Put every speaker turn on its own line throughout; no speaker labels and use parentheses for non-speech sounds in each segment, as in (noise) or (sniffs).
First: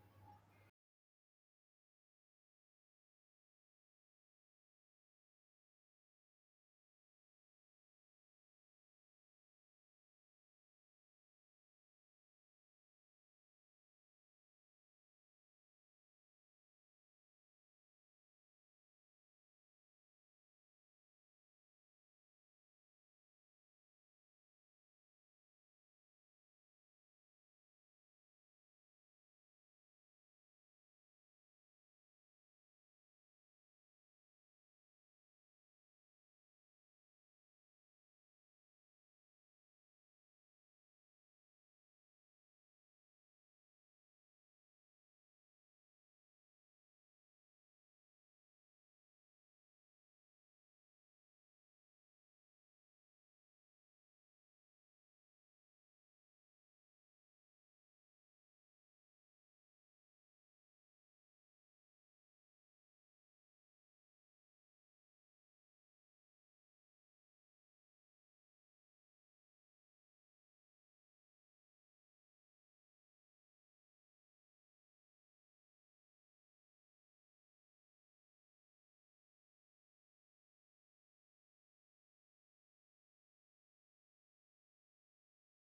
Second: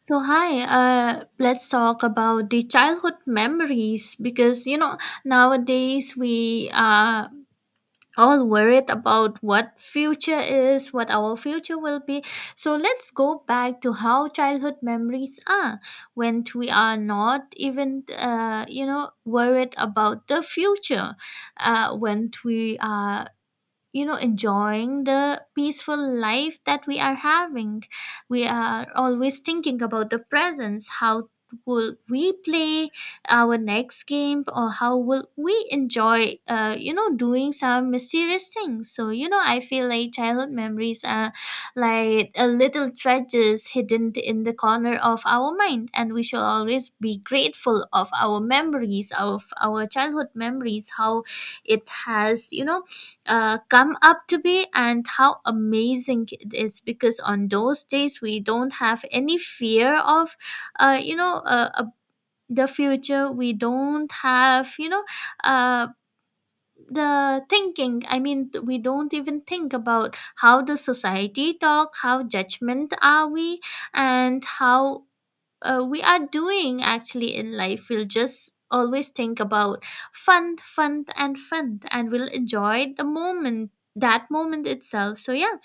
So hi, let's talk about the childhood memories because nowadays we are all worried about what future is, what our future will be. So let's go back to how childhood memories are when we are not even worried about the future, when we are enjoying the peaceful life that we are having. We are always thinking about the presence, how will we play our next game, or how will we enjoy doing some mysterious things? So I feel like childhood memories are like a little treasures hidden in the corner of our mind, and we should always be grateful of our memories, of our childhood memories, how it has come up to be and how amazing it is, because on those days we don't have any fear of uh, you know uh, uh, the future. We don't have uh, the thinking. I mean, we don't even think about how the society talk, how judgment are we, and how we are doing actually in life. We'll just always think about fun, fun, and fun, and we'll enjoy the moment, that moment itself. So yeah,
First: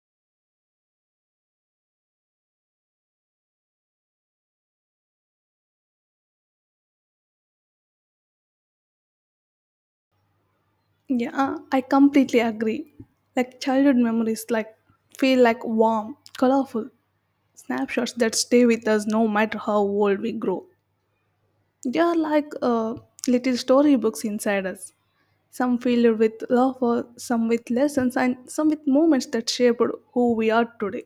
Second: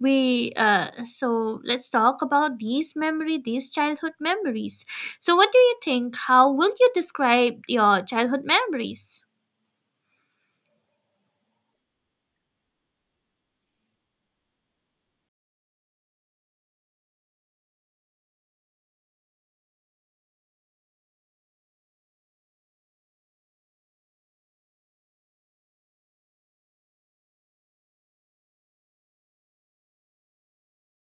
we so let's talk about these childhood memories. So what do you think, how will you describe your childhood memories?
Yeah, I completely agree. Childhood memories feel like warm, colorful snapshots that stay with us no matter how old we grow. They are like little storybooks inside us. Some filled with laughter, some with lessons, and some with moments that shaped who we are today.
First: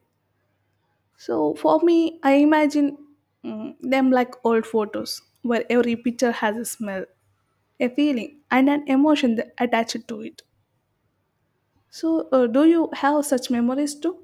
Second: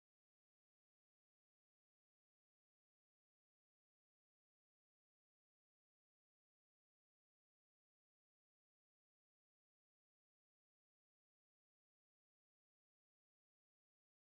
So for me, I imagine them like old photos, where every picture has a smell, a feeling, and an emotion that attached to it. So, do you have such memories too?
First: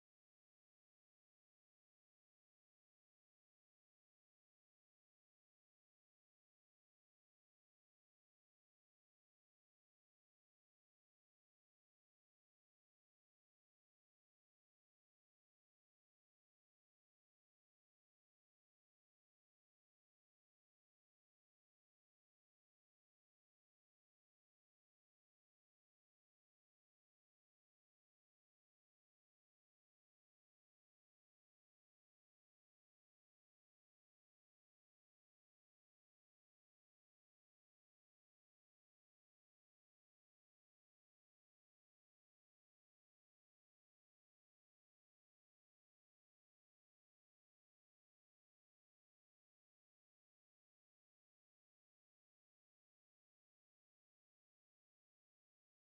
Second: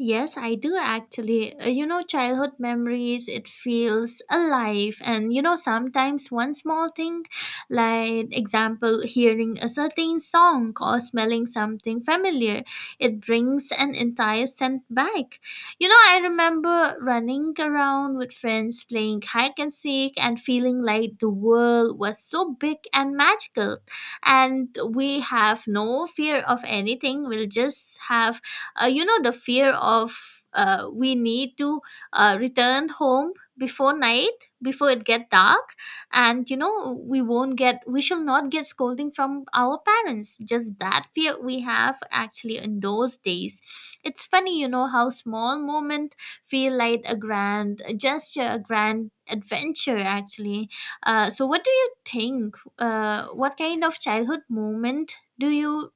Yes, I do actually. Childhood memories, it feels alive. And, sometimes one small thing, like example, hearing a certain song or smelling something familiar, it brings an entire scent back. I remember running around with friends playing hide and seek and feeling like the world was so big and magical. And we have no fear of anything. We'll just have the fear of, we need to return home before night, before it get dark. And we shall not get scolding from our parents, just that fear we have actually in those days. It's funny, how small moment feel like a grand gesture, a grand adventure actually. So what do you think, what kind of childhood moment do you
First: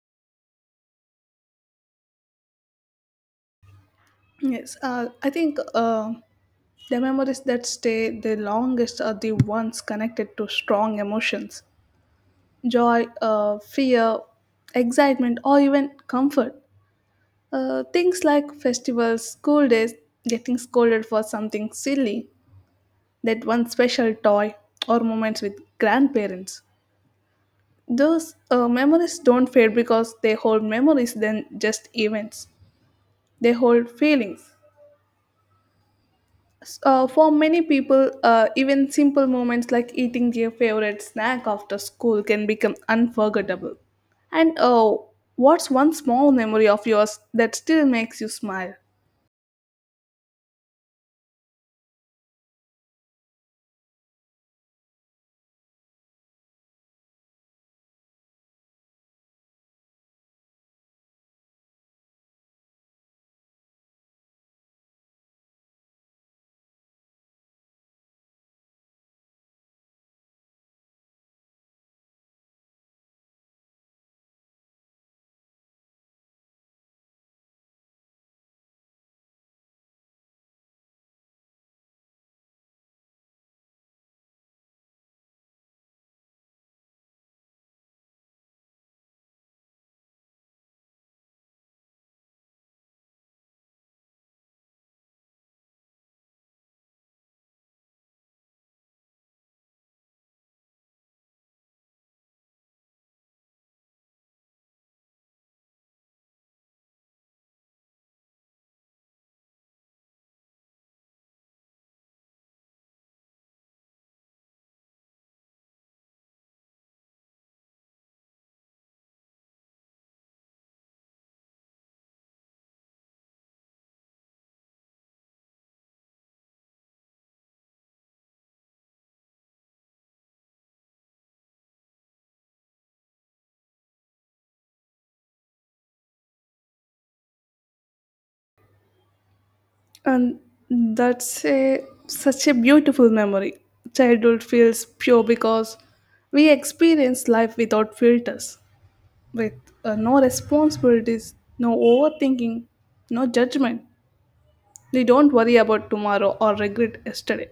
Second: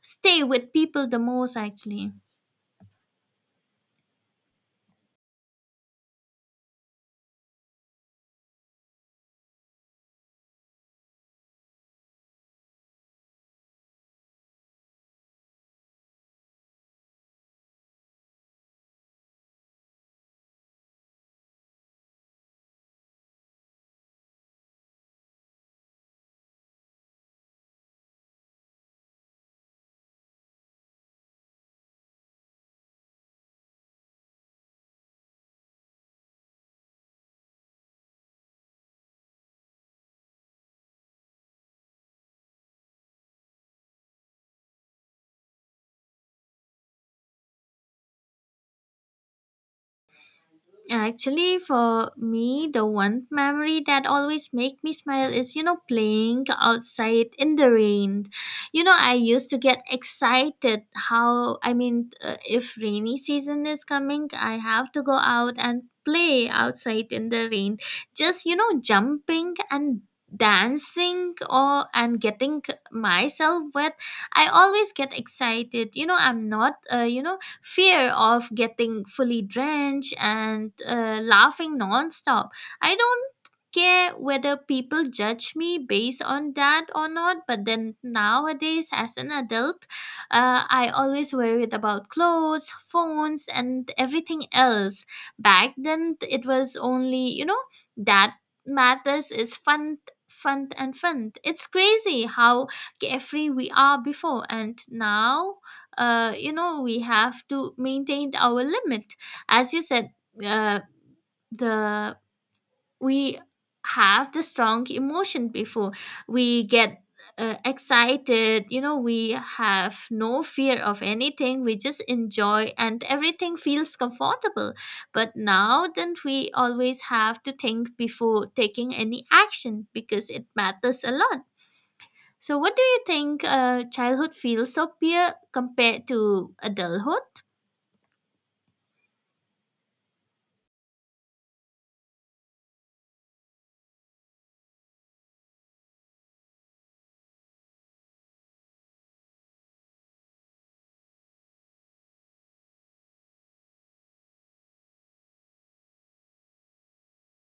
stay with people the most actually?
Yes, I think the memories that stay the longest are the ones connected to strong emotions, joy, fear, excitement, or even comfort. Things like festivals, school days, getting scolded for something silly, that one special toy, or moments with grandparents. Those memories don't fade because they hold memories than just events. They hold feelings. For many people, even simple moments like eating their favorite snack after school can become unforgettable. And what's one small memory of yours that still makes you smile?
Actually, for me, the one memory that always make me smile is, playing outside in the rain. I used to get excited how, I mean, if rainy season is coming, I have to go out and play outside in the rain. Just, jumping and dancing, or and getting myself wet. I always get excited, I'm not, fear of getting fully drenched, and laughing nonstop. I don't care whether people judge me based on that or not, but then nowadays as an adult, I always worried about clothes, phones, and everything else. Back then, it was only, that matters is fun, fun, and fun. It's crazy how carefree we are before and now. We have to maintain our limit, as you said. Uh, the We have the strong emotion before we get excited. We have no fear of anything, we just enjoy and everything feels comfortable. But now then we always have to think before taking any action, because it matters a lot. So what do you think, childhood feels so pure compared to adulthood?
And that's such a beautiful memory. Childhood feels pure because we experience life without filters, with no responsibilities, no overthinking, no judgment. We don't worry about tomorrow or regret yesterday.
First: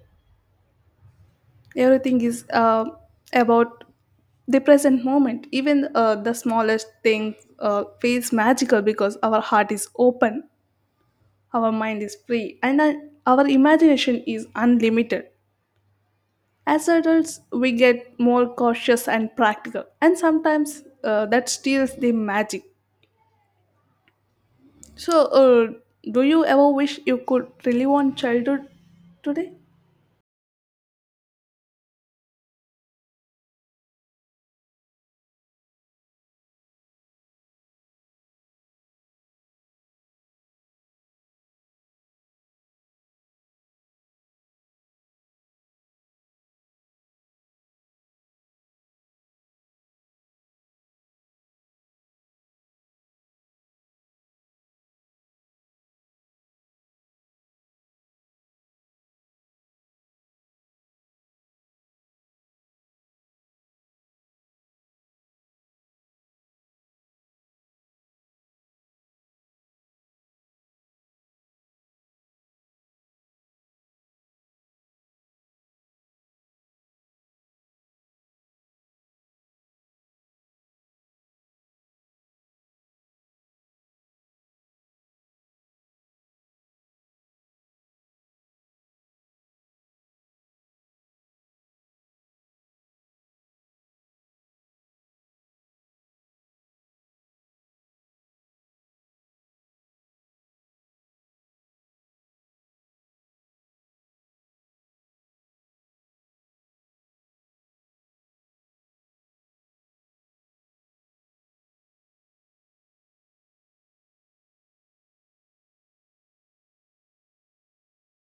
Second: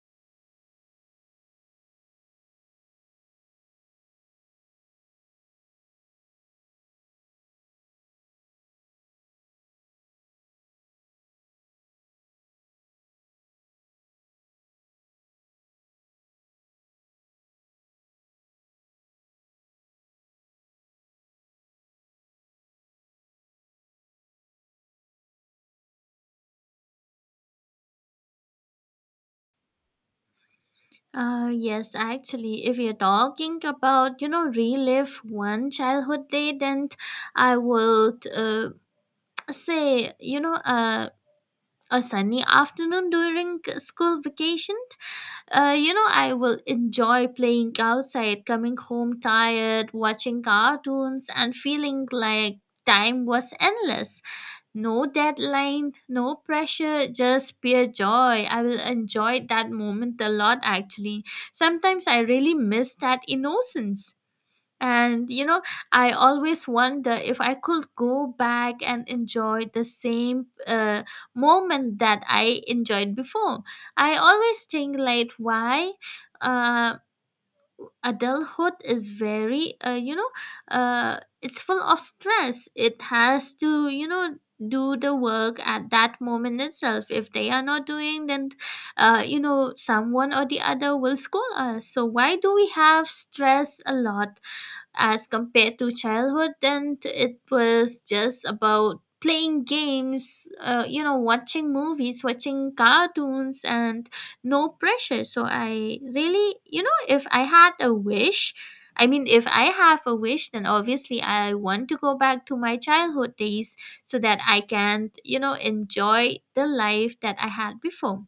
Everything is about the present moment, even the smallest thing feels magical because our heart is open, our mind is free, and our imagination is unlimited. As adults we get more cautious and practical, and sometimes that steals the magic. So do you ever wish you could relive on childhood today?
Yes, actually, if you're talking about, relive one childhood day, then I would, say, a sunny afternoon during school vacation. I will enjoy playing outside, coming home tired, watching cartoons, and feeling like time was endless. No deadline, no pressure, just pure joy. I will enjoy that moment a lot actually. Sometimes I really miss that innocence. And I always wonder if I could go back and enjoy the same moment that I enjoyed before. I always think like, why uh adulthood is very, it's full of stress. It has to, do the work at that moment itself. If they are not doing, then someone or the other will scold us. So why do we have stress a lot as compared to childhood? Then it was just about playing games, watching movies, watching cartoons, and no pressure. So I really, if I had a wish, I mean, if I have a wish, then obviously I want to go back to my childhood days, so that I can, enjoy the life that I had before.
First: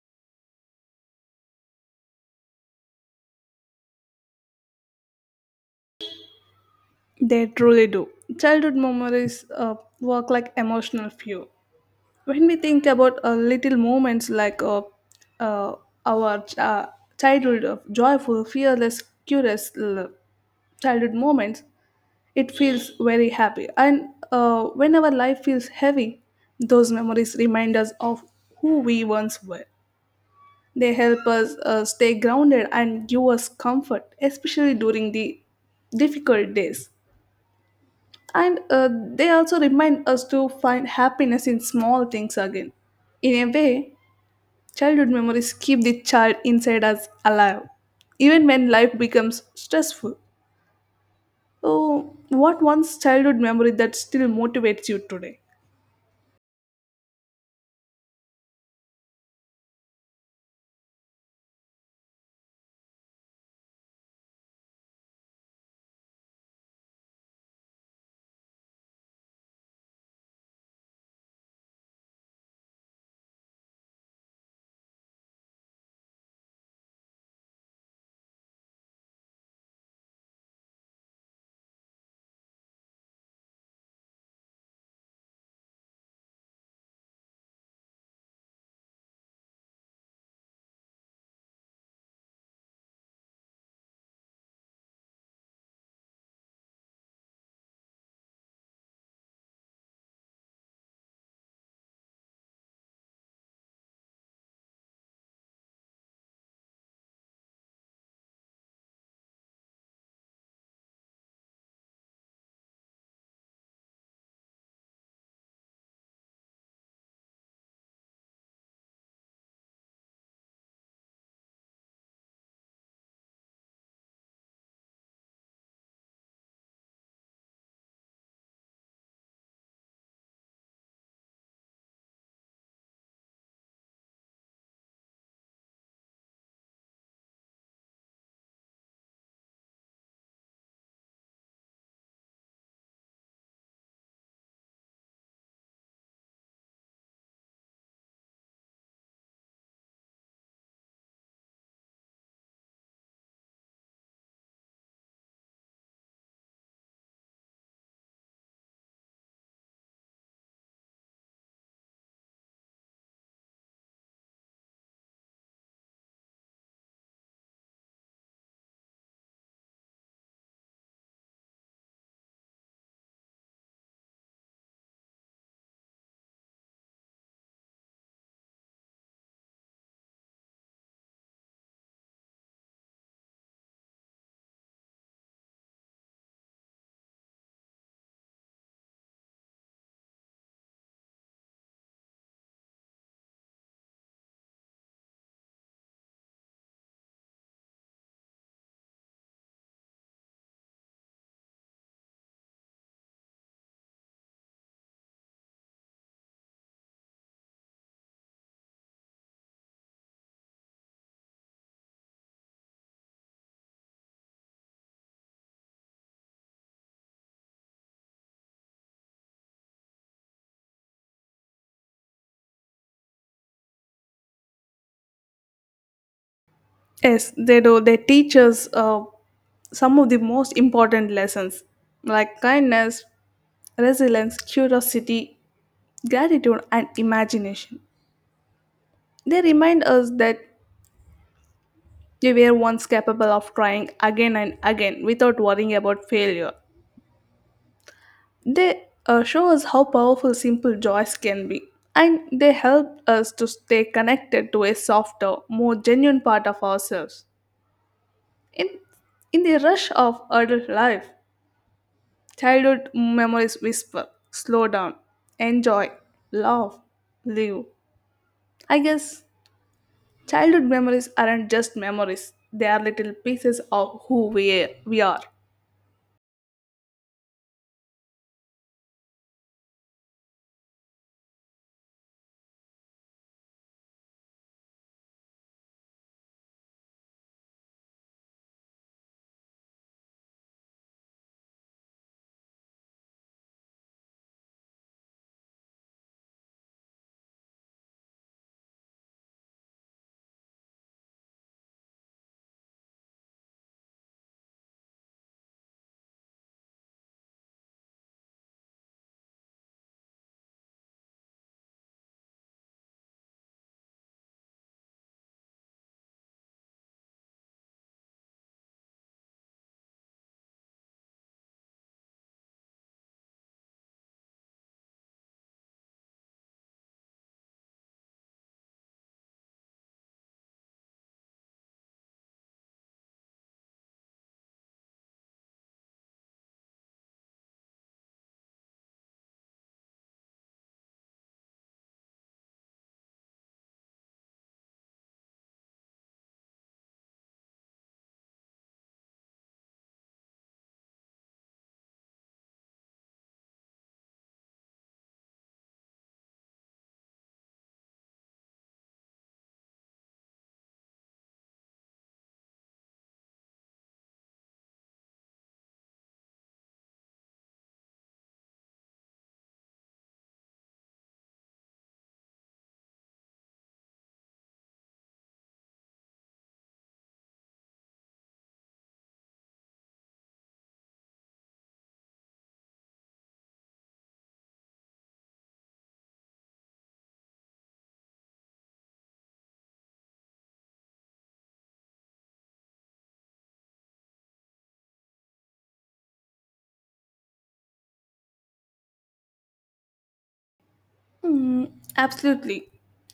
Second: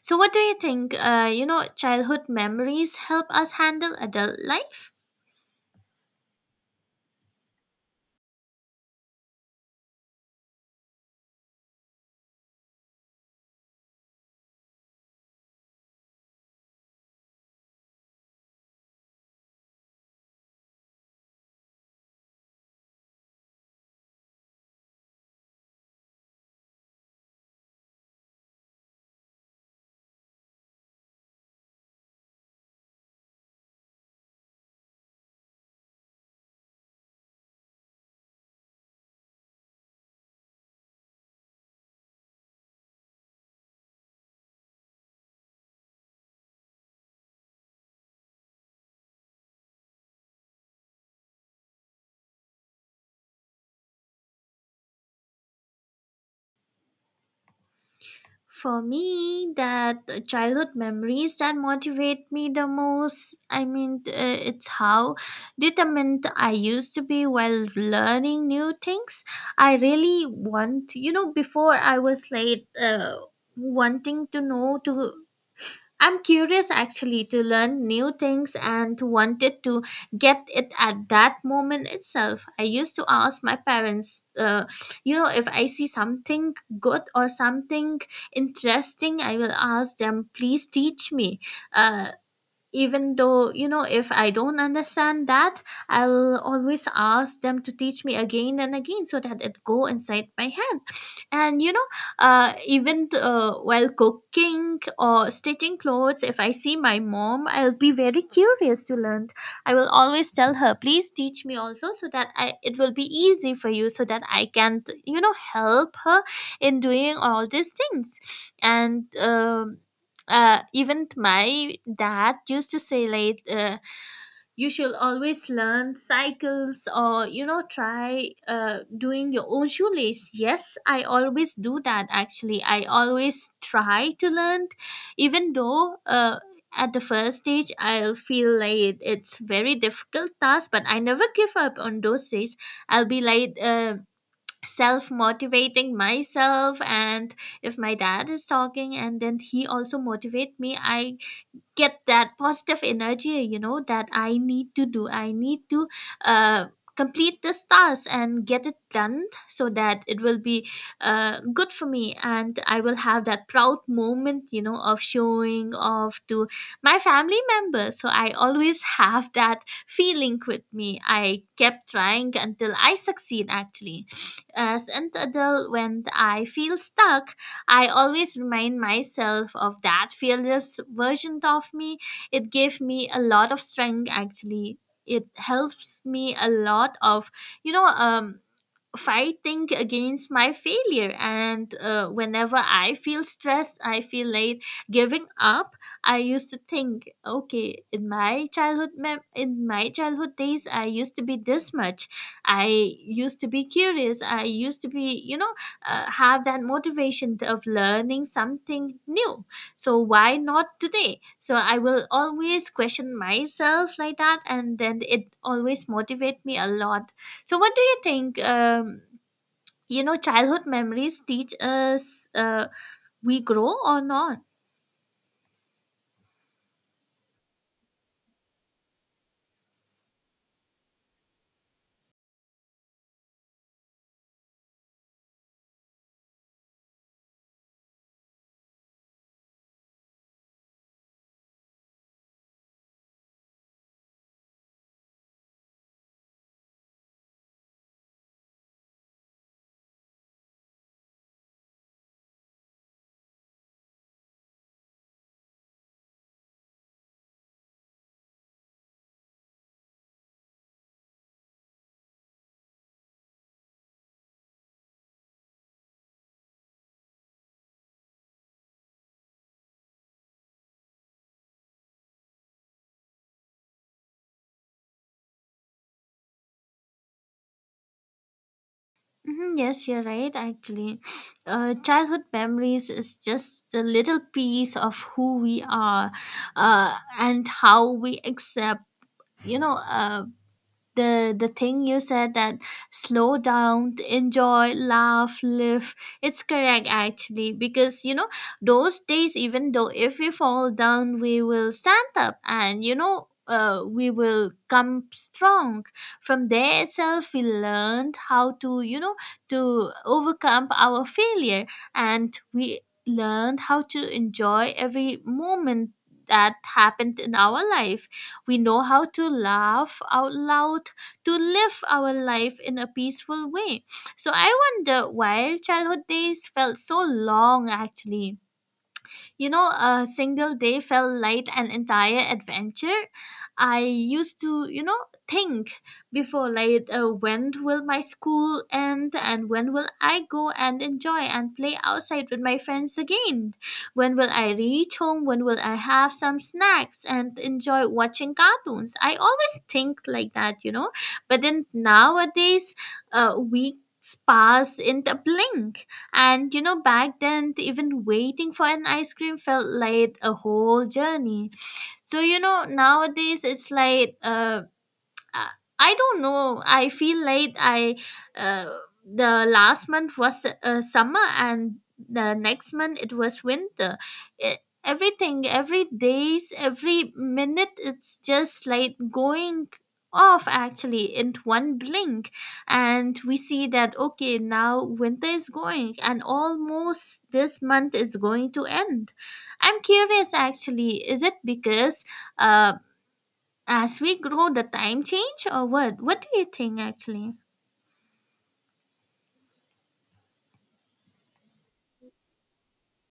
So what do you think, childhood memories help us handle adult life?
They truly do. Childhood memories work like emotional fuel. When we think about little moments, like uh, our ch- uh, childhood of joyful, fearless, curious, childhood moments, it feels very happy. And when our life feels heavy, those memories remind us of who we once were. They help us stay grounded and give us comfort, especially during the difficult days. And they also remind us to find happiness in small things again. In a way, childhood memories keep the child inside us alive, even when life becomes stressful. Oh, what one's childhood memory that still motivates you today?
For me, that childhood memories that motivate me the most, I mean, it's how determined I used to be while learning new things. I really want, before I was like, wanting to know to, I'm curious actually to learn new things and wanted to get it at that moment itself. I used to ask my parents, if I see something good or something interesting, I will ask them, please teach me. Uh, Even though, if I don't understand that, I will always ask them to teach me again and again, so that it go inside my hand. And even, while cooking or stitching clothes, if I see my mom, I'll be very curious to learn. I will always tell her, please teach me also, so that it will be easy for you, so that I can, help her in doing all these things. And even my dad used to say like, you should always learn cycles, or try doing your own shoelace. Yes, I always do that actually. I always try to learn, even though, at the first stage I'll feel like it's very difficult task, but I never give up. On those days I'll be like, self motivating myself. And if my dad is talking and then he also motivate me, I get that positive energy, that I need to do, I need to uh, complete this task and get it done, so that it will be good for me, and I will have that proud moment, of showing off to my family members. So I always (laughs) have that feeling with me. I kept trying until I succeed actually. As an adult, when I feel stuck, I always remind myself of that fearless version of me. It gave me a lot of strength actually. It helps me a lot of, you know, um, fighting against my failure. And whenever I feel stressed, I feel like giving up. I used to think, okay, in my childhood days I used to be this much. I used to be curious, I used to be, have that motivation of learning something new. So why not today? So I will always question myself like that, and then it always motivate me a lot. So, what do you think? Childhood memories teach us, we grow or not.
Yes, they do. They teach us some of the most important lessons, like kindness, resilience, curiosity, gratitude, and imagination. They remind us that we were once capable of trying again and again without worrying about failure. They show us how powerful simple joys can be, and they help us to stay connected to a softer, more genuine part of ourselves. In, in the rush of adult life, childhood memories whisper, slow down, enjoy, love, live. I guess childhood memories aren't just memories, they are little pieces of we are.
Hmm, yes, you're right. Actually, childhood memories is just a little piece of who we are, and how we accept. You know, uh, the thing you said, that slow down, enjoy, laugh, live, it's correct actually. Because those days, even though if we fall down, we will stand up. And we will come strong. From there itself we learned how to, to overcome our failure. And we learned how to enjoy every moment that happened in our life. We know how to laugh out loud, to live our life in a peaceful way. So I wonder why childhood days felt so long actually. A single day felt like an entire adventure. I used to, think before, like, when will my school end and when will I go and enjoy and play outside with my friends again? When will I reach home? When will I have some snacks and enjoy watching cartoons? I always think like that. But then nowadays, weeks pass in the blink. And back then, even waiting for an ice cream felt like a whole journey. So, nowadays it's like, uh, I don't know. I feel like I uh, the last month was summer and the next month it was winter. Everything, every days, every minute, it's just like going off actually in one blink, and we see that okay, now winter is going and almost this month is going to end. I'm curious, actually, is it because uh as we grow the time change, or what do you think, actually?
Mm, absolutely.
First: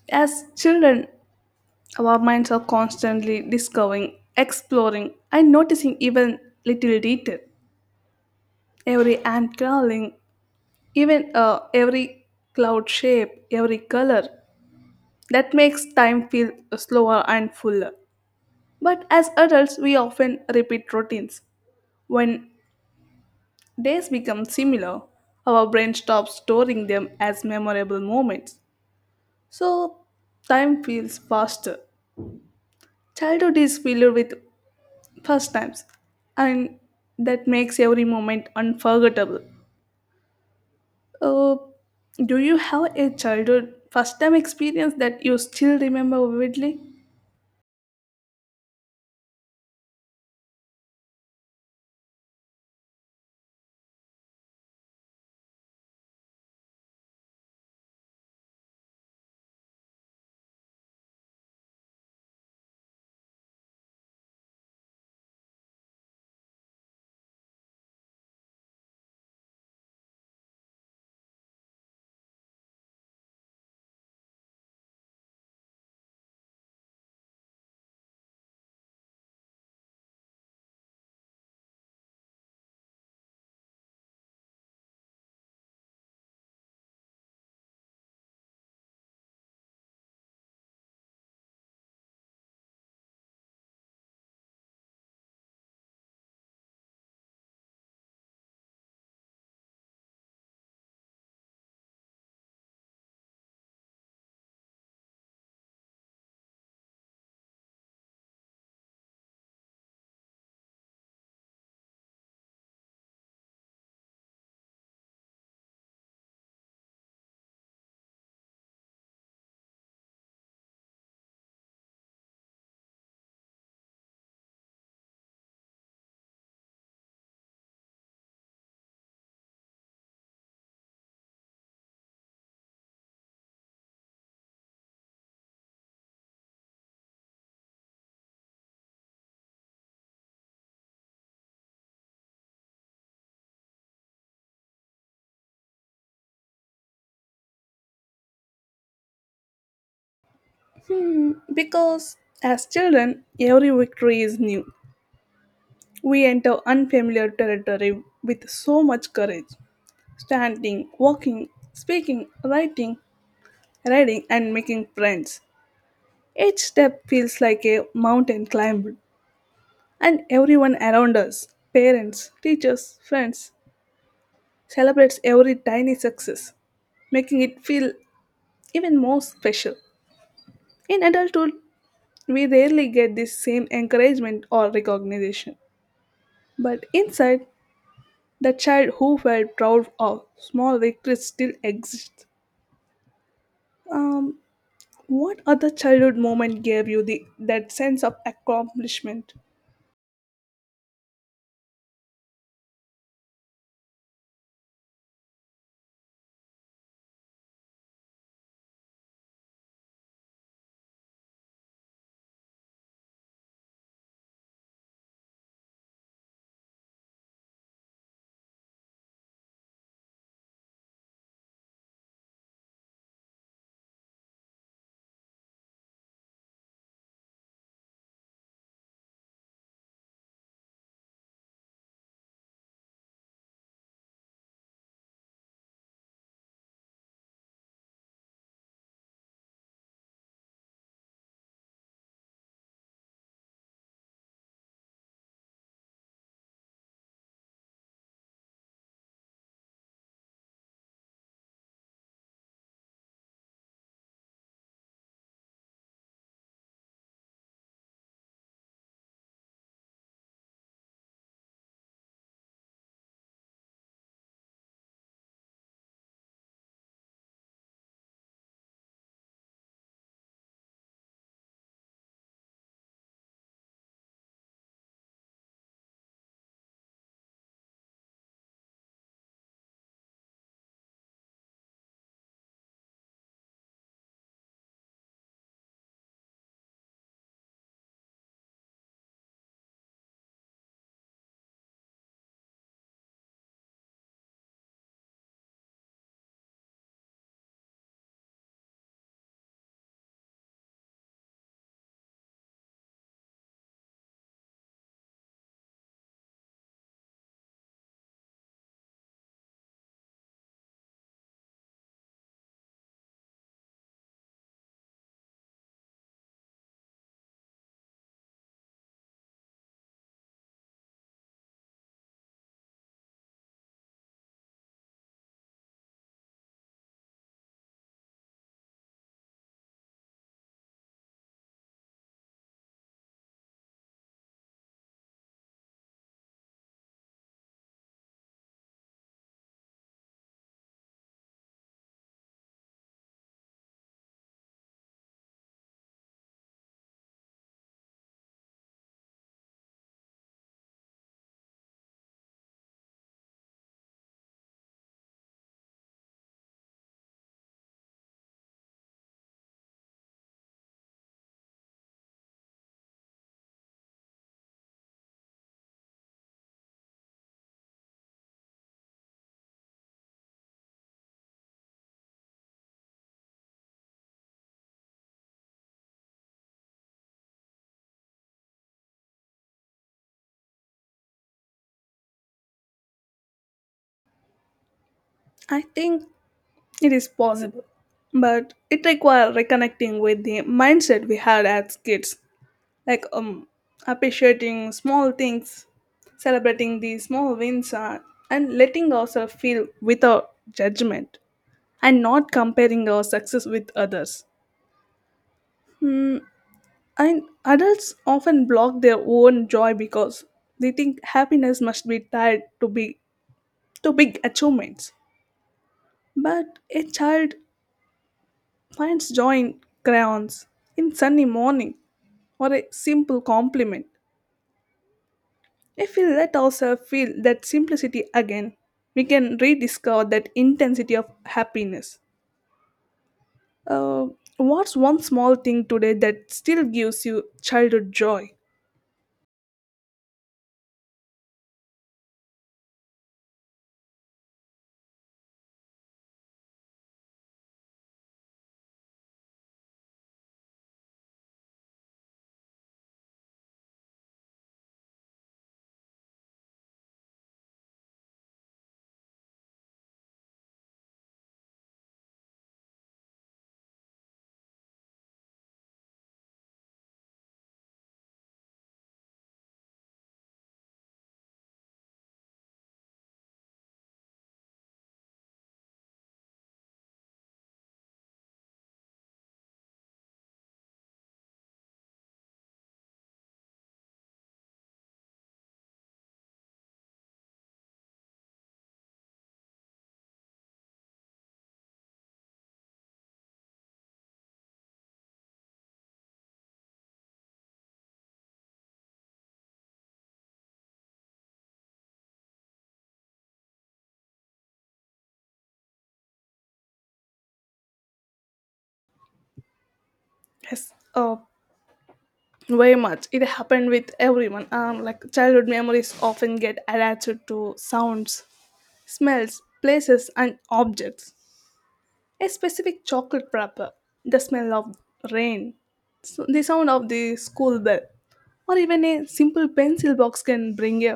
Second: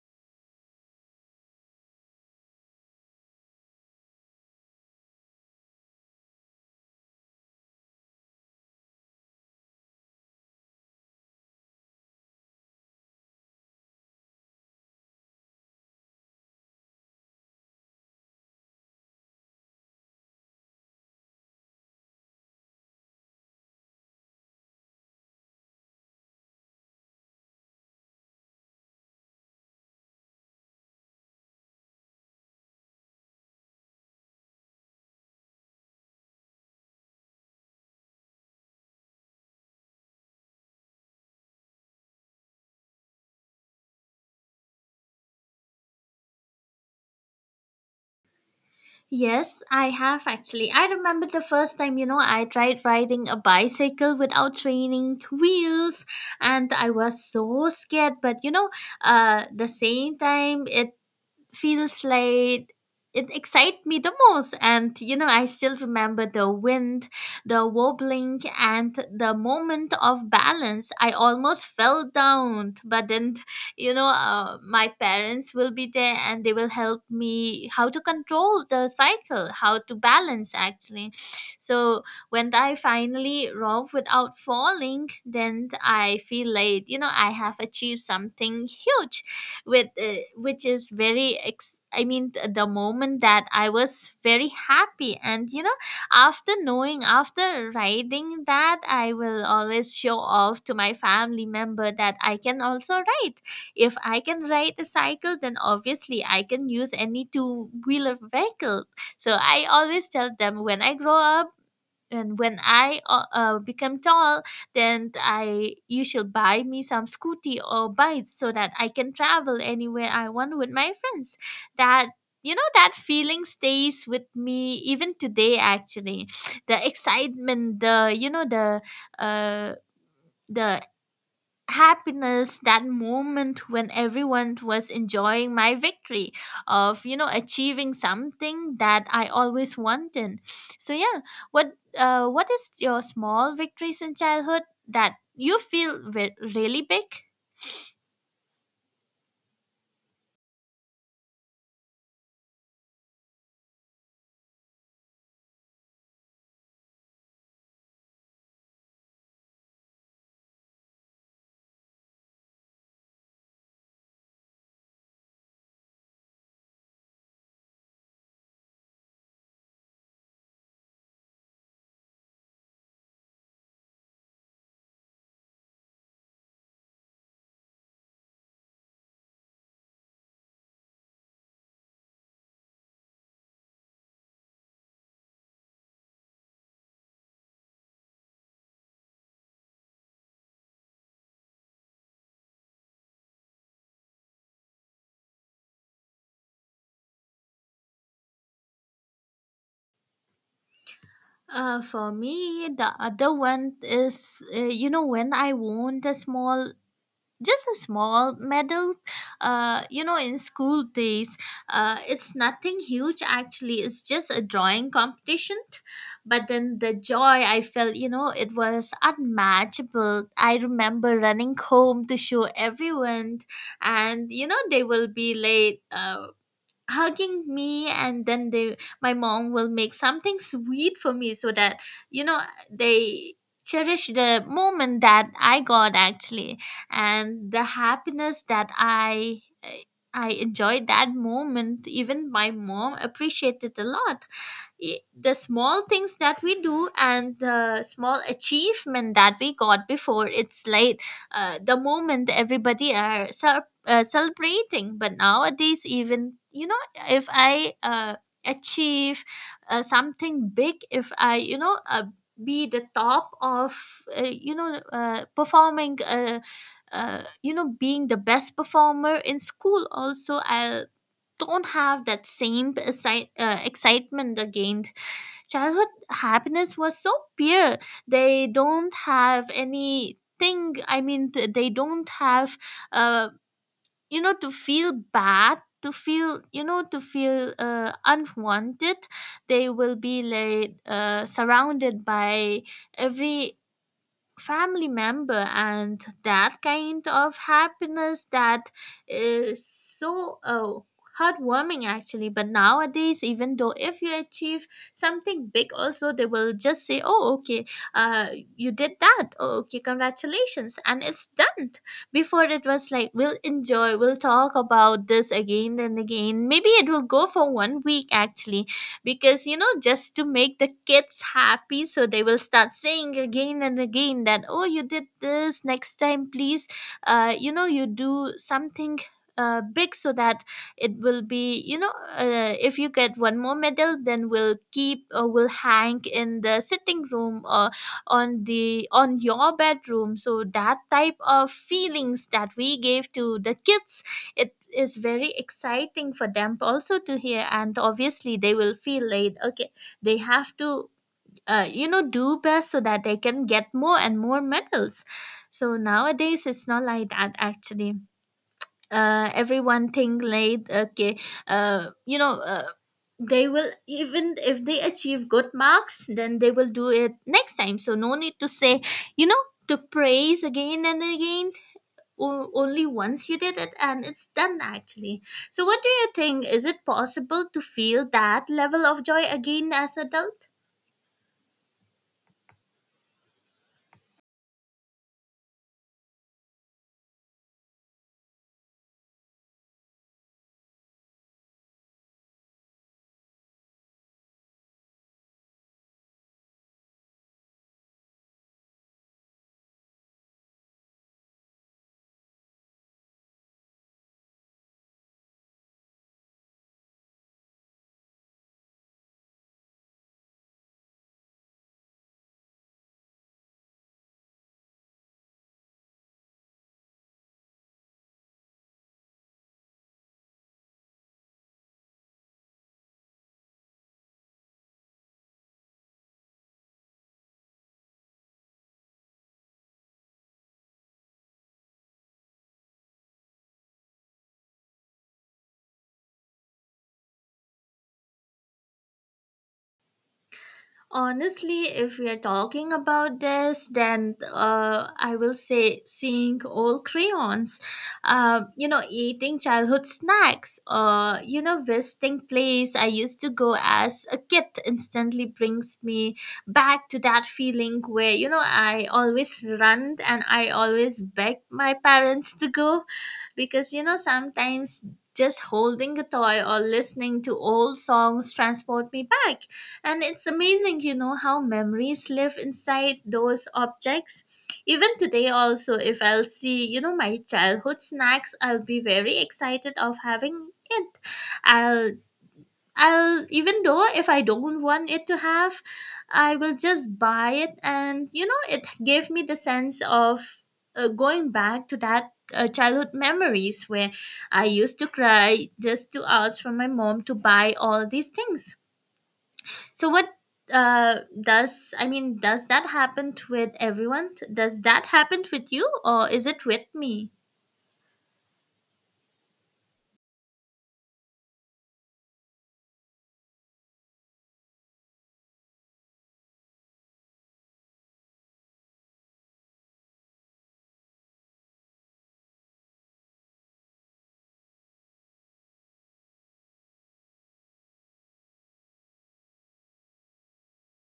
As children, our minds are constantly discovering, exploring, and noticing even little detail. Every ant crawling, even every cloud shape, every color. That makes time feel slower and fuller. But as adults, we often repeat routines. When days become similar, our brain stops storing them as memorable moments. So time feels faster. Childhood is filled with first times, and that makes every moment unforgettable. uh, do you have a childhood first time experience that you still remember vividly?
Yes, I have, actually. I remember the first time, you know, I tried riding a bicycle without training wheels, and I was so scared, but you know, the same time it feels like it excites me the most. And you know, I still remember the wind, the wobbling, and the moment of balance. I almost fell down, but then, you know, my parents will be there and they will help me how to control the cycle, how to balance, actually. So when I finally rope without falling, then I feel like, you know, I have achieved something huge with which is very ex- the moment that I was very happy. And you know, after riding that, I will always show off to my family member that I can also ride. If I can ride a cycle, then obviously I can use any two wheeler vehicle. So I always tell them, when I grow up and when I become tall, then I you should buy me some scooty or bike so that I can travel anywhere I want with my friends. That You know, that feeling stays with me even today. Actually, (sniffs) the excitement, the you know uh the happiness, that moment when everyone was enjoying my victory of, you know, achieving something that I always wanted. So yeah, what is your small victories in childhood that you feel really big?
Hmm, because as children, every victory is new. We enter unfamiliar territory with so much courage. Standing, walking, speaking, writing, riding, and making friends. Each step feels like a mountain climb. And everyone around us, parents, teachers, friends, celebrates every tiny success, making it feel even more special. In adulthood, we rarely get this same encouragement or recognition. But inside, the child who felt proud of small victories still exists. Um, what other childhood moment gave you that sense of accomplishment?
For me, the other one is, you know, when I won the small, just a small medal. You know, in school days, it's nothing huge, actually. It's just a drawing competition, but then the joy I felt, you know, it was unmatchable. I remember running home to show everyone, and you know, they will be late, hugging me, and then they my mom will make something sweet for me, so that, you know, they cherish the moment that I got, actually. And the happiness that I enjoyed that moment. Even my mom appreciated a lot. The small things that we do and the small achievement that we got before, it's late, the moment everybody are celebrating. But nowadays, even you know, if I achieve something big, if I, you know, be the top of, you know, performing. You know, being the best performer in school also, I don't have that same excitement again. Childhood happiness was so pure. They don't have anything, I mean they don't have, uh, you know, to feel bad, to feel, you know, to feel unwanted. They will be like, surrounded by every family member, and that kind of happiness that is so heartwarming, actually. But nowadays, even though if you achieve something big also, they will just say, oh, okay, uh you did that, oh, okay, congratulations, and it's done. Before, it was like, we'll enjoy, we'll talk about this again and again, maybe it will go for one week, actually, because you know, just to make the kids happy, so they will start saying again and again that, oh, you did this, next time please, you know, you do something big, so that it will be, you know, if you get one more medal, then we'll keep or we'll hang in the sitting room or on your bedroom. So that type of feelings that we gave to the kids, it is very exciting for them also to hear, and obviously they will feel like, okay, they have to, you know, do best so that they can get more and more medals. So nowadays, it's not like that, actually. Everyone think like, okay, you know, they will, even if they achieve good marks, then they will do it next time, so no need to say, you know, to praise again and again. Only once you did it and it's done, actually. So what do you think? Is it possible to feel that level of joy again as adults?
I think it is possible, but it requires reconnecting with the mindset we had as kids, like appreciating small things, celebrating the small wins, and letting ourselves feel without judgment, and not comparing our success with others. And adults often block their own joy because they think happiness must be tied to big achievements. But a child finds joy in crayons, in sunny morning, or a simple compliment. If we let ourselves feel that simplicity again, we can rediscover that intensity of happiness. Uh, what's one small thing today that still gives you childhood joy?
Honestly, if we are talking about this, then I will say, seeing old crayons, you know, eating childhood snacks, or you know, visiting place I used to go as a kid instantly brings me back to that feeling where, you know, I always run and I always beg my parents to go, because you know, sometimes just holding a toy or listening to old songs transport me back, and it's amazing, you know, how memories live inside those objects. Even today, also, if I'll see, you know, my childhood snacks, I'll be very excited of having it. I'll, I'll, even though if I don't want it to have, I will just buy it. And, you know, it gave me the sense of going back to that. Childhood memories where I used to cry just to ask from my mom to buy all these things. So what does, I mean, does that happen with everyone? Does that happen with you, or is it with me?
Yes, very much. It happened with everyone. Like childhood memories often get attached to sounds, smells, places, and objects, a specific chocolate wrapper, the smell of rain, the sound of the school bell, or even a simple pencil box can bring a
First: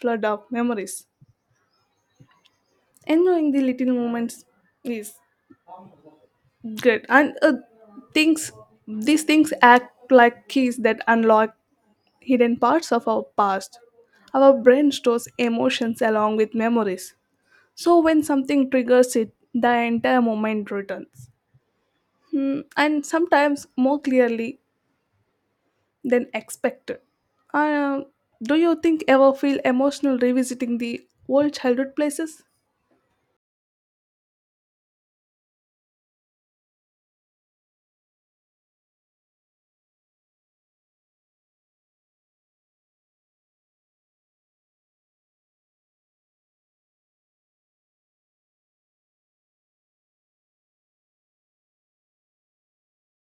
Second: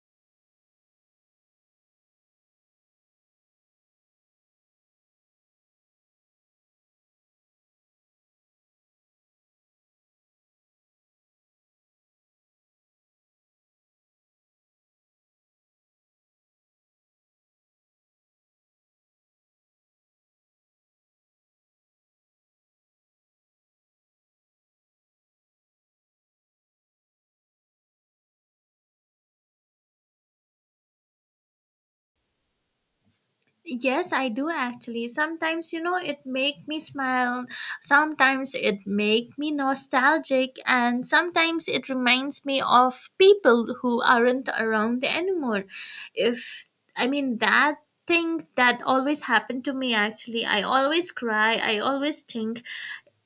flood of memories. Enjoying the little moments is great, and things these things act like keys that unlock hidden parts of our past. Our brain stores emotions along with memories, so when something triggers it, the entire moment returns. Hmm, and sometimes more clearly than expected. Uh, do you think ever feel emotional revisiting the old childhood places?
Yes, I do, actually. Sometimes, you know, it make me smile, sometimes it make me nostalgic, and sometimes it reminds me of people who aren't around anymore. If I mean, that thing that always happened to me, actually. I always cry, I always think,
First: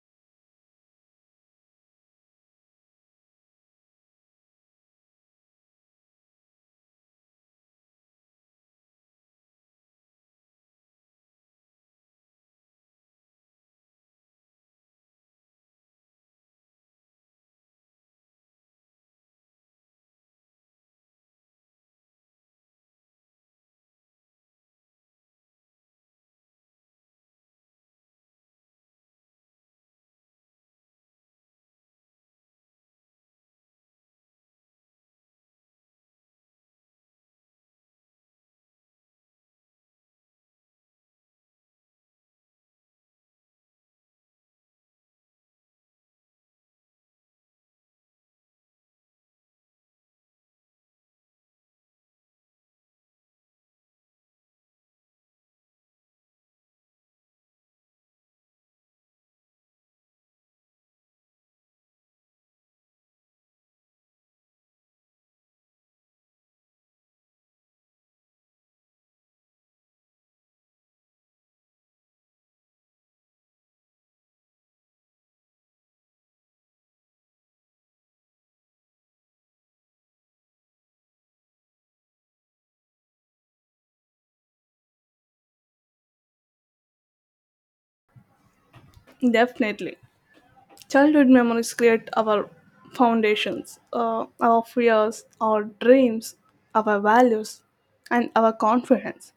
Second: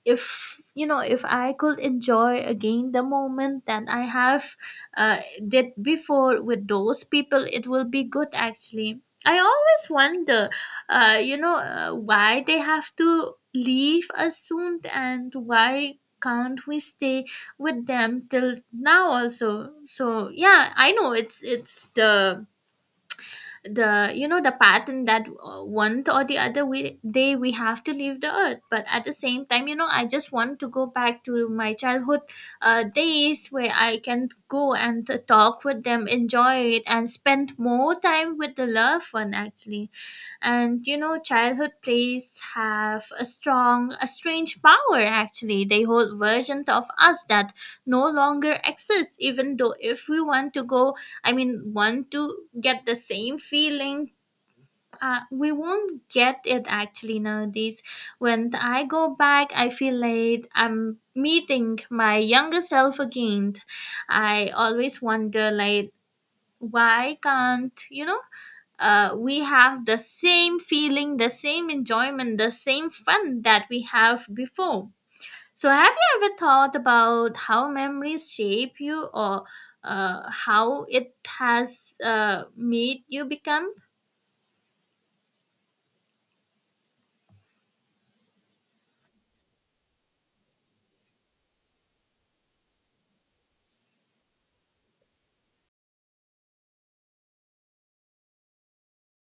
if you know, if I could enjoy again the moment that I have uh, did before with those people, it will be good, actually. I always wonder, you know, why they have to leave us soon, and why can't we stay with them till now also. So yeah, I know, it's the, you know, the pattern that, one or the other day we have to leave the earth. But at the same time, you know, I just want to go back to my childhood days, where I can go and talk with them, enjoy it, and spend more time with the loved one, actually. And you know, childhood plays have a strange power, actually. They hold versions of us that no longer exist, even though if we want to go I mean, want to get the same feeling. We won't get it, actually, nowadays. When I go back, I feel like I'm meeting my younger self again. I always wonder, like, why can't, you know, we have the same feeling, the same enjoyment, the same fun that we have before. So, have you ever thought about how memories shape you, or how it has made you become?
Definitely. Childhood memories create our foundations, our fears, our dreams, our values, and our confidence.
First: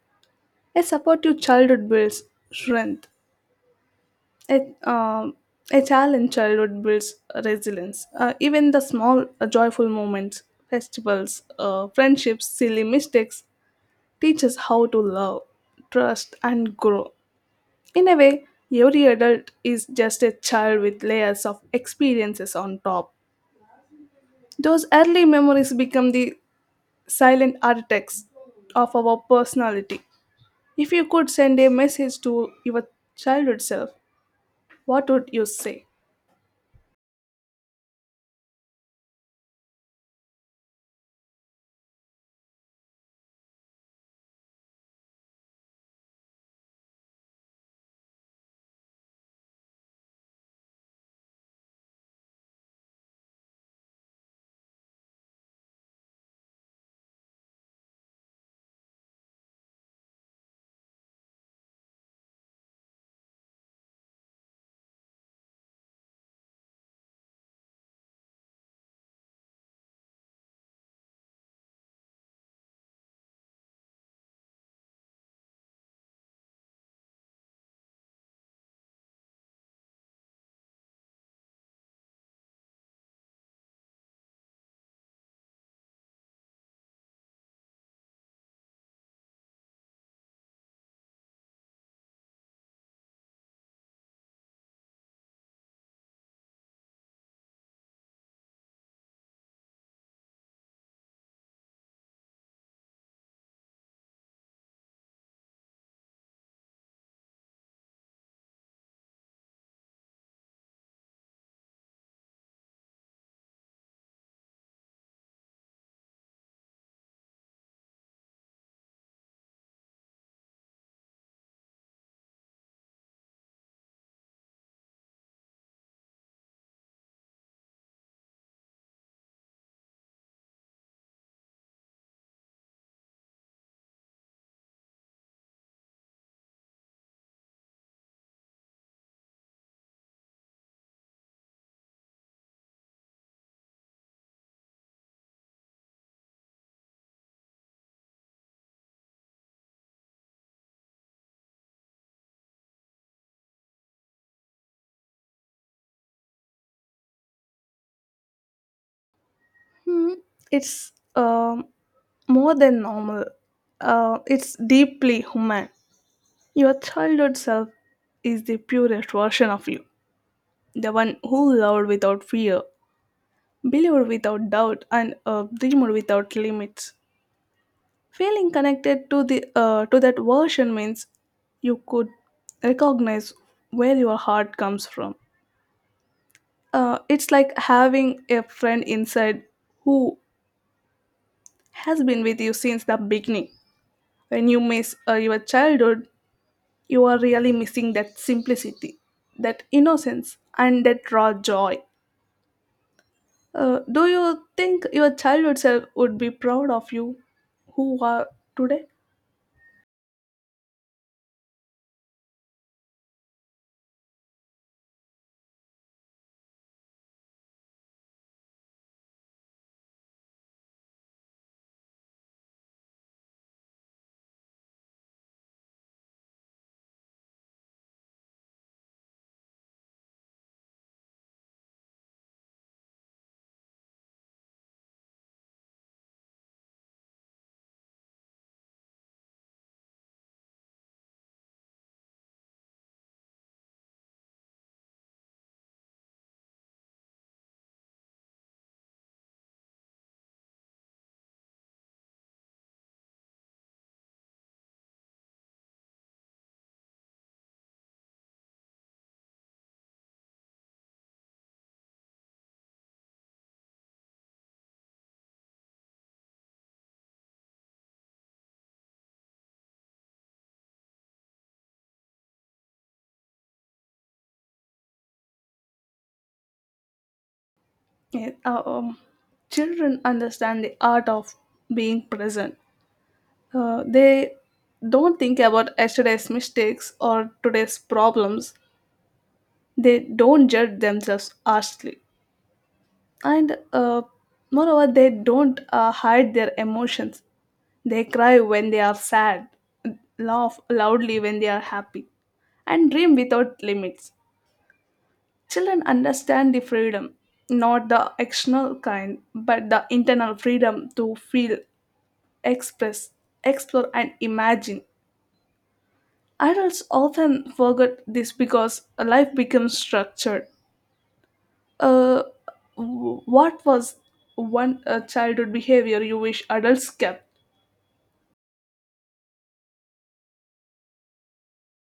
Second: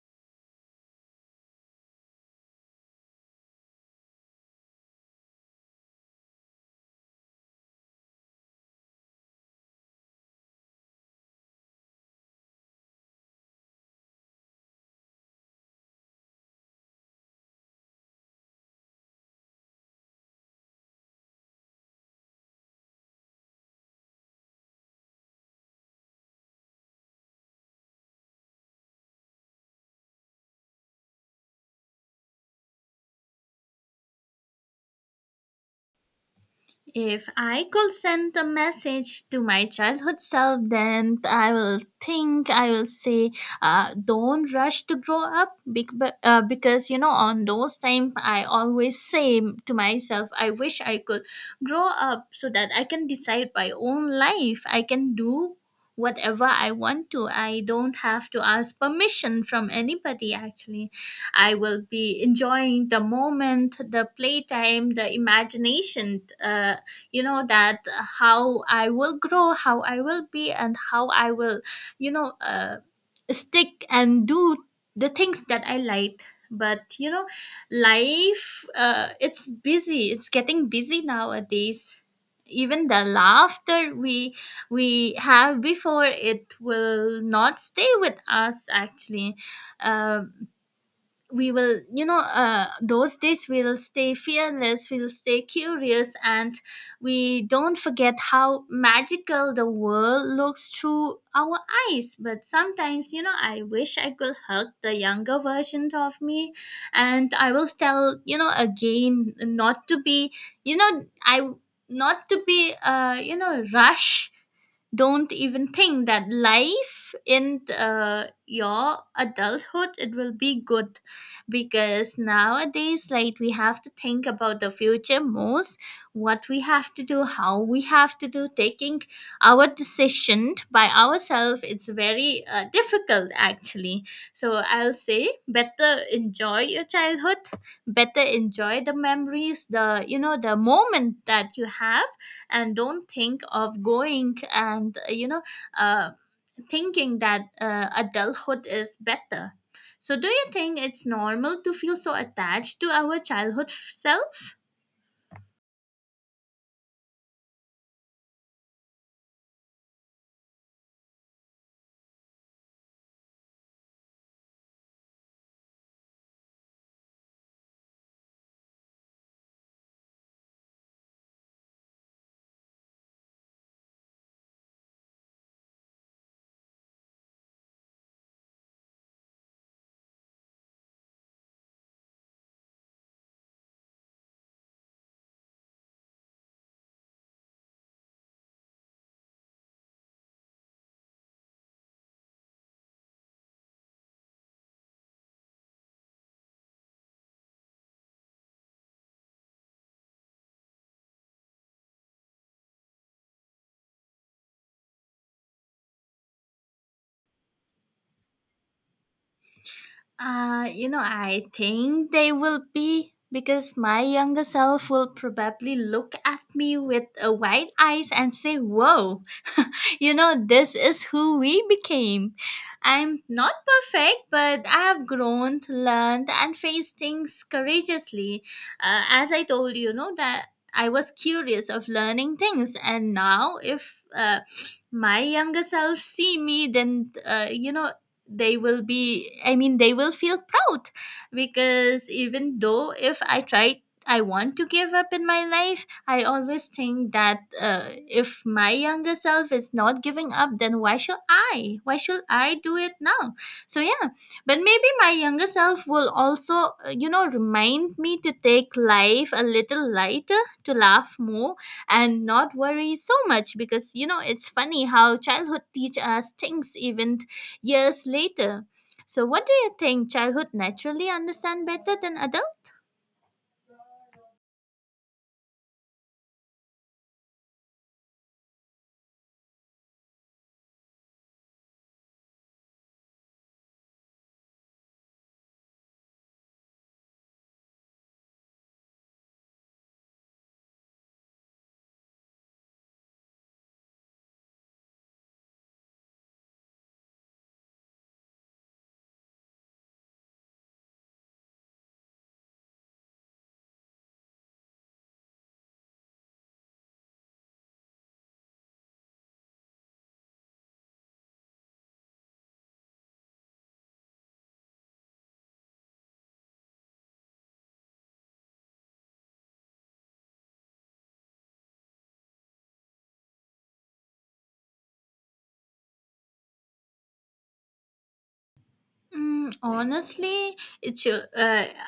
A supportive childhood builds strength. A, um, a challenged childhood builds resilience. Even the small, joyful moments, festivals, friendships, silly mistakes, teach us how to love, trust, and grow. In a way, every adult is just a child with layers of experiences on top. Those early memories become the silent architects of our personality. If you could send a message to your childhood self, what would you say?
If I could send a message to my childhood self, then I will say, "Don't rush to grow up," because you know, on those time, I always say to myself, "I wish I could grow up so that I can decide my own life. I can do" whatever I want to. I don't have to ask permission from anybody, actually. I will be enjoying the moment, the playtime, the imagination, you know, that how I will grow, how I will be, and how I will, you know, stick and do the things that I like. But you know, life, it's getting busy nowadays. Even the laughter we have before, it will not stay with us, actually. Um we will you know those days we'll stay fearless, we'll stay curious, and we don't forget how magical the world looks through our eyes. But sometimes, you know, I wish I could hug the younger version of me, and I will tell, you know, again, not to be, you know, I not to be, you know, rush. Don't even think that life in your adulthood, it will be good, because nowadays, like, we have to think about the future most, what we have to do, how we have to do, taking our decision by ourselves, it's very difficult, actually. So I'll say, better enjoy your childhood, better enjoy the memories, the moment that you have, and don't think of going and, you know, uh, thinking that adulthood is better. So do you think it's normal to feel so attached to our childhood self?
Hmm, it's more than normal. It's deeply human. Your childhood self is the purest version of you, the one who loved without fear, believed without doubt, and dreamed without limits. Feeling connected to the to that version means you could recognize where your heart comes from. It's like having a friend inside who has been with you since the beginning. When you miss your childhood, you are really missing that simplicity, that innocence, and that raw joy. Do you think your childhood self would be proud of you who are today?
You know, I think they will be, because my younger self will probably look at me with a wide eyes and say, "Whoa, (laughs) you know, this is who we became." I'm not perfect, but I have grown, learned, and faced things courageously. As I told you, know that I was curious of learning things, and now if, my younger self see me, then, you know, they will be I mean, they will feel proud, because even though if I try, I want to give up in my life, I always think that, if my younger self is not giving up, then why should I do it now? So yeah. But maybe my younger self will also, you know, remind me to take life a little lighter, to laugh more, and not worry so much, because you know, it's funny how childhood teach us things even years later. So what do you think childhood naturally understand better than adults?
Yeah, children understand the art of being present. They don't think about yesterday's mistakes or today's problems. They don't judge themselves harshly. And moreover, they don't hide their emotions. They cry when they are sad, laugh loudly when they are happy, and dream without limits. Children understand the freedom, not the external kind, but the internal freedom to feel, express, explore, and imagine. Adults often forget this because life becomes structured. Uh, what was one childhood behavior you wish adults kept?
Mm, honestly, it's,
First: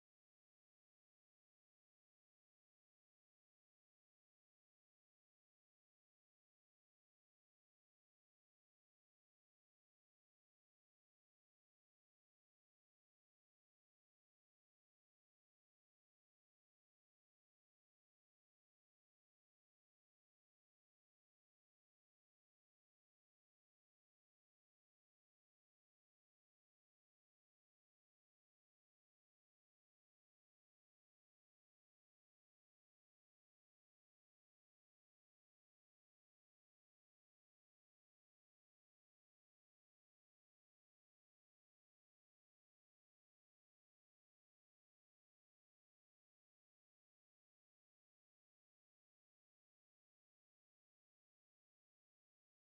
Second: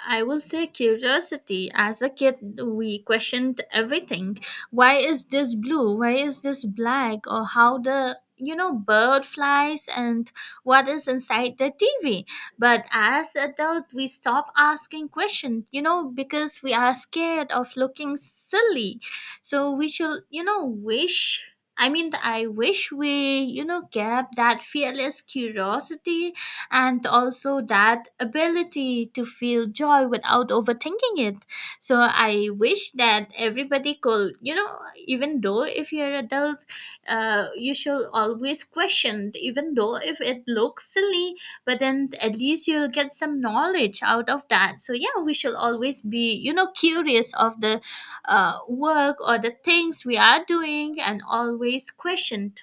I will say curiosity. As a kid, we questioned everything. Why is this blue? Why is this black? Or how the, you know, bird flies, and what is inside the TV? But as adult, we stop asking questions. You know, because we are scared of looking silly. So we should, you know, wish. I mean, I wish we, you know, kept that fearless curiosity, and also that ability to feel joy without overthinking it. So I wish that everybody could, you know, even though if you're adult, you should always question, even though if it looks silly, but then at least you'll get some knowledge out of that. So yeah, we should always be, you know, curious of the work or the things we are doing, and always questioned.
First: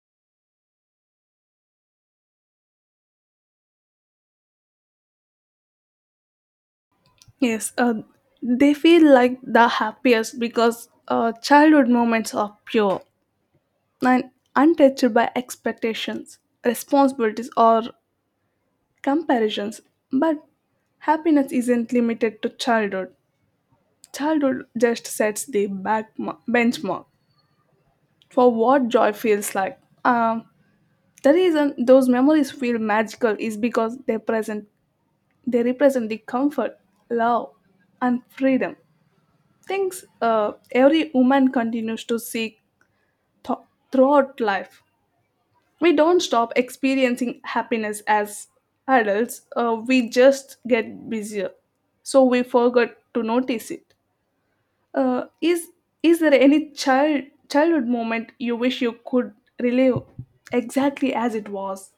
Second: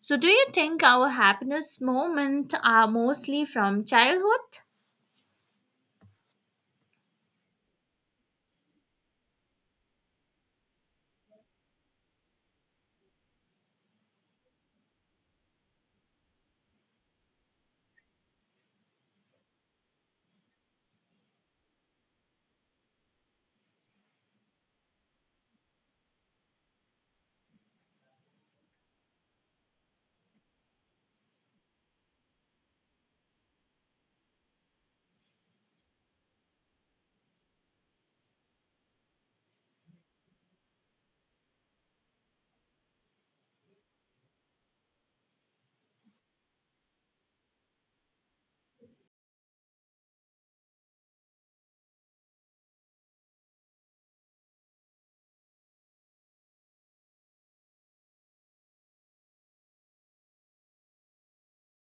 So do you think our happiness moments are mostly from childhood?
Yes, they feel like the happiest because childhood moments are pure and untouched by expectations, responsibilities, or comparisons. But happiness isn't limited to childhood. Childhood just sets the back benchmark for what joy feels like. Um, the reason those memories feel magical is because they represent the comfort, love, and freedom. Things every woman continues to seek th- throughout life. We don't stop experiencing happiness as adults, we just get busier, so we forgot to notice it. uh, is is there any childhood moment you wish you could relive exactly as it was?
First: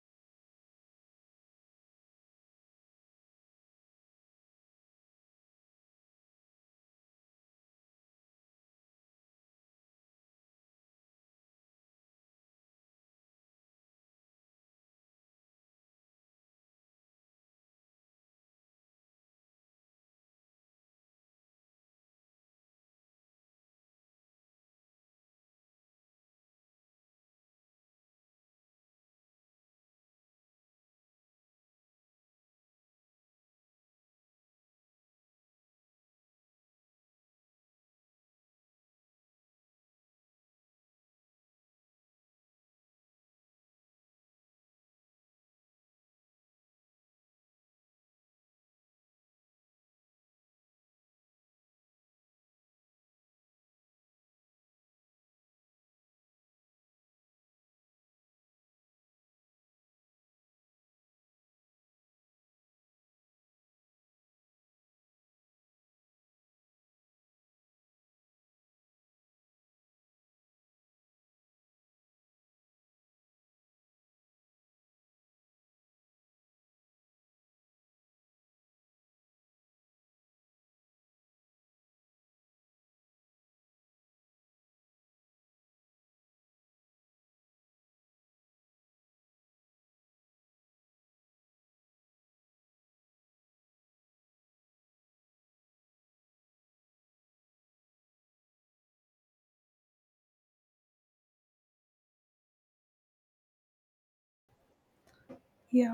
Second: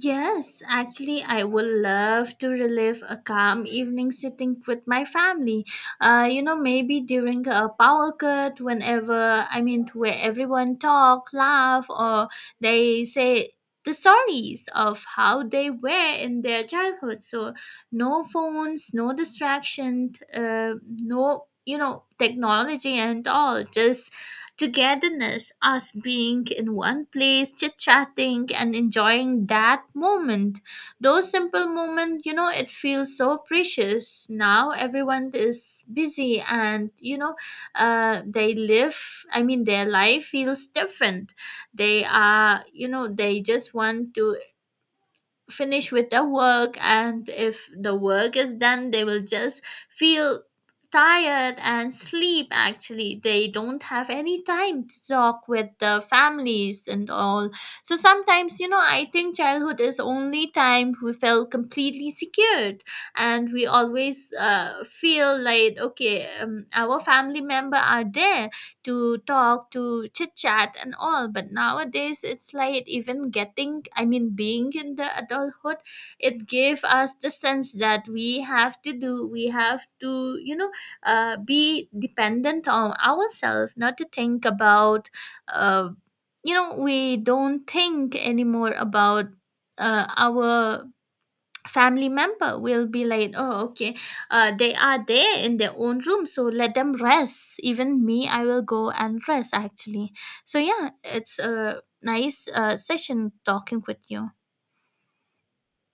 Yes, actually, I would love to relive a calm evening sitting with my family. You know, maybe during a power cut, whenever I mean, where everyone talk, laugh, or they say the stories of how they were in their childhood. So, no phones, no distraction, no, you know, technology and all. Just togetherness, us being in one place, chit chatting, and enjoying that moment. Those simple moments, you know, it feels so precious. Now everyone is busy, and, you know, I mean, their life feels different. They are, you know, they just want to finish with their work, and if the work is done, they will just feel tired and sleep, actually. They don't have any time to talk with the families and all. So sometimes, you know, I think childhood is only time we felt completely secured, and we always feel like, okay, our family member are there to talk, to chit chat, and all. But nowadays, it's like even I mean, being in the adulthood, it gave us the sense that we have to do, we have to, you know, be dependent on ourselves, not to think about, uh, you know, we don't think anymore about our family member will be like, oh, okay, they are there in their own room, so let them rest. Even me, I will go and rest, actually. So yeah, it's a nice session talking with you.
Yeah.